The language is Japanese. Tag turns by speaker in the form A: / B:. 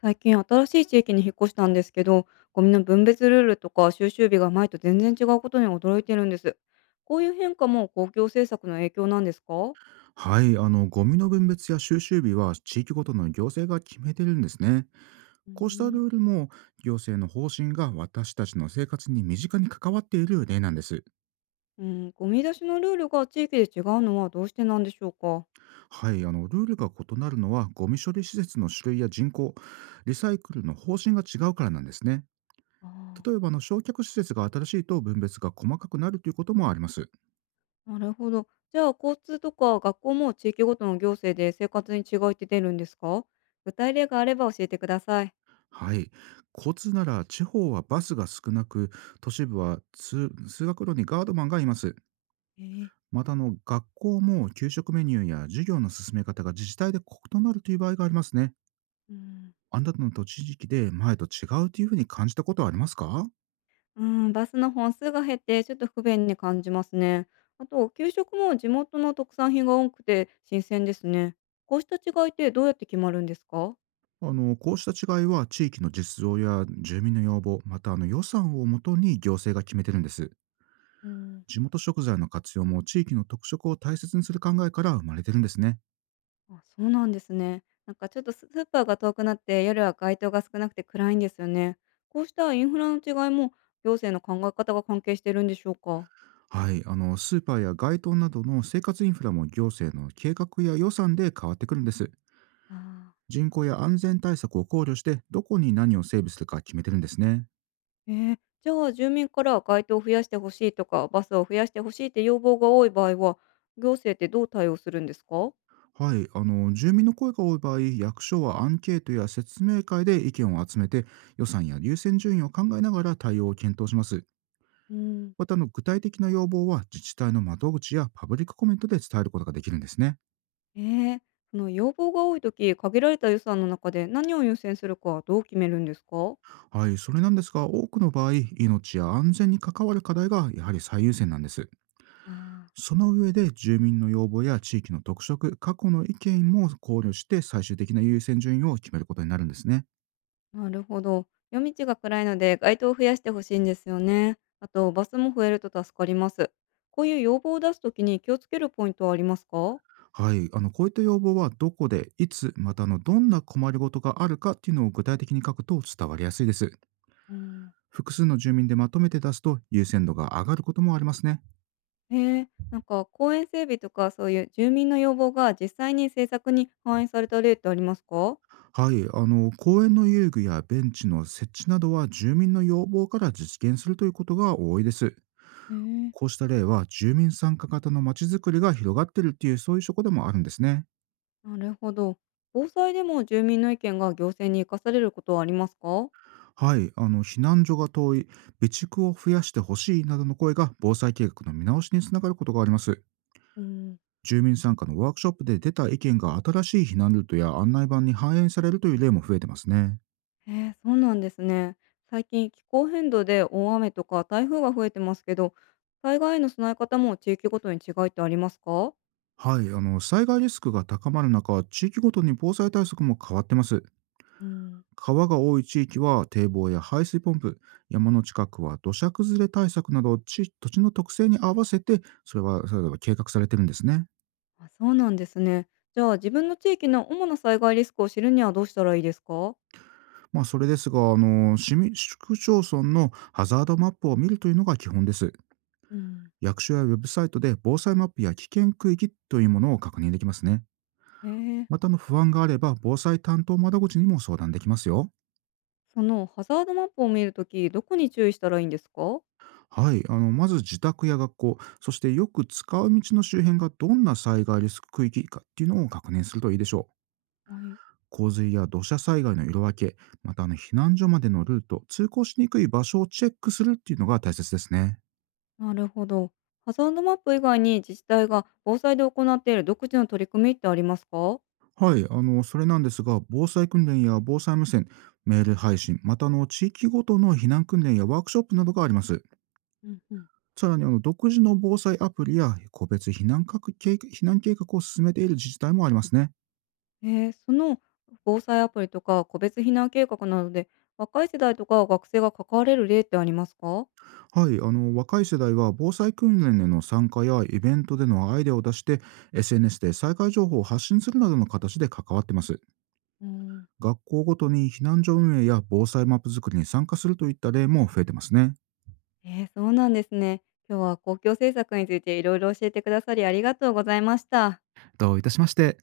A: 最近新しい地域に引っ越したんですけど、ゴミの分別ルールとか収集日が前と全然違うことに驚いてるんです。こういう変化も公共政策の影響なんですか？
B: はい、ゴミの分別や収集日は地域ごとの行政が決めてるんですね。
A: うー
B: こうした
A: ん。
B: ルールも行政の方針が私たちの生活に身近に関わっている例なんです。
A: うん、ゴミ出しのルールが地域で違うのはどうしてなんでしょうか？
B: はい、ルールが異なるのはゴミ処理施設の種類や人口、リサイクルの方針が違うからなんですね。例え
A: あ
B: ば焼却施設が新しいと分別が細かくなるということもあります。
A: あ、なるほど。じゃあ交通とか学校も地域ごとの行政で生活に違いって出るんですか？具体例があれば教えてください。
B: はい。交通なら地方はバスが少なく、都市部は通学路にガードマンがいます。
A: ええ。
B: また学校も給食メニューや授業の進め方が自治体で異なるという場合がありますね。
A: うん。
B: あなたの地域で前と違うというふうに感じたことはありますか？
A: うん、バスの本数が減ってちょっと不便に感じますね。あと、給食も地元の特産品が多くて新鮮ですね。こうした違いってどうやって決まるんですか？
B: こうした違いは地域の実情や住民の要望、また予算をもとに行政が決めてるんです。
A: うん。
B: 地元食材の活用も地域の特色を大切にする考えから生まれてるんですね。
A: あ、そうなんですね。なんかちょっとスーパーが遠くなって夜は街灯が少なくて暗いんですよね。こうしたインフラの違いも行政の考え方が関係してるんでしょうか？
B: はい、スーパーや街灯などの生活インフラも行政の計画や予算で変わってくるんです。
A: あー。
B: 人口や安全対策を考慮して、どこに何を整備するか決めてるんですね。
A: えー、じゃあ住民から街灯を増やしてほしいとかバスを増やしてほしいって要望が多い場合は行政ってどう対応するんですか？
B: はい、住民の声が多い場合、役所はアンケートや説明会で意見を集めて、予算や優先順位を考えながら対応を検討します。
A: うん。
B: また具体的な要望は自治体の窓口やパブリックコメントで伝えることができるんですね。
A: ええ、その要望が多いとき限られた予算の中で何を優先するかはどう決めるんですか？
B: はい、それなんですが、多くの場合、命や安全に関わる課題がやはり最優先なんです。
A: あ
B: その上で住民の要望や地域の特色、過去の意見も考慮して最終的な優先順位を決めることになるんですね。
A: あ、なるほど。夜道が暗いので街灯を増やしてほしいんですよね。あとバスも増えると助かります。こういう要望を出すときに気をつけるポイントはありますか？
B: はい、こういった要望はどこで、いつ、またどんな困りごとがあるかっていうのを具体的に書くと伝わりやすいです。
A: うん。
B: 複数の住民でまとめて出すと優先度が上がることもありますね。
A: へえ、なんか公園整備とかそういう住民の要望が実際に政策に反映された例ってありますか？
B: はい、公園の遊具やベンチの設置などは住民の要望から実現するということが多いです。
A: へえ、
B: こうした例は住民参加型のまちづくりが広がっているっていう、そういう証拠でもあるんですね。
A: なるほど。防災でも住民の意見が行政に生かされることはありますか？
B: はい、避難所が遠い、備蓄を増やしてほしいなどの声が防災計画の見直しにつながることがあります。
A: うん。
B: 住民参加のワークショップで出た意見が新しい避難ルートや案内板に反映されるという例も増えてますね。
A: ええ、そうなんですね。最近気候変動で大雨とか台風が増えてますけど、災害への備え方も地域ごとに違いってありますか？
B: はい、災害リスクが高まる中、地域ごとに防災対策も変わってます。
A: うん、
B: 川が多い地域は堤防や排水ポンプ、山の近くは土砂崩れ対策など、土地の特性に合わせて、それはそれぞれ計画されてるんですね。
A: あ、そうなんですね。じゃあ自分の地域の主な災害リスクを知るにはどうしたらいいですか？
B: まあ、それですが、市区町村のハザードマップを見るというのが基本です。
A: うん、
B: 役所やウェブサイトで防災マップや危険区域というものを確認できますね。
A: ええ、
B: また、不安があれば、防災担当窓口にも相談できますよ。
A: そのハザードマップを見るとき、どこに注意したらいいんですか？
B: はい、まず自宅や学校、そしてよく使う道の周辺がどんな災害リスク区域かっていうのを確認するといいでしょう。
A: はい。
B: 洪水や土砂災害の色分け、また避難所までのルート、通行しにくい場所をチェックするっていうのが大切ですね。
A: なるほど。ハザードマップ以外に自治体が防災で行っている独自の取り組みってありますか？
B: はい、それなんですが、防災訓練や防災無線、メール配信、また地域ごとの避難訓練やワークショップなどがあります。
A: うんうん。
B: さらに独自の防災アプリや個別避難かく計画避難計画を進めている自治体もありますね。
A: えー、その防災アプリとか個別避難計画などで若い世代とか学生が関われる例ってありますか？
B: はい、若い世代は防災訓練への参加やイベントでのアイデアを出して、SNS で災害情報を発信するなどの形で関わってます。
A: うん、
B: 学校ごとに避難所運営や防災マップ作りに参加するといった例も増えてますね。
A: ええ、そうなんですね。今日は公共政策についていろいろ教えてくださりありがとうございました。
B: どういたしまして。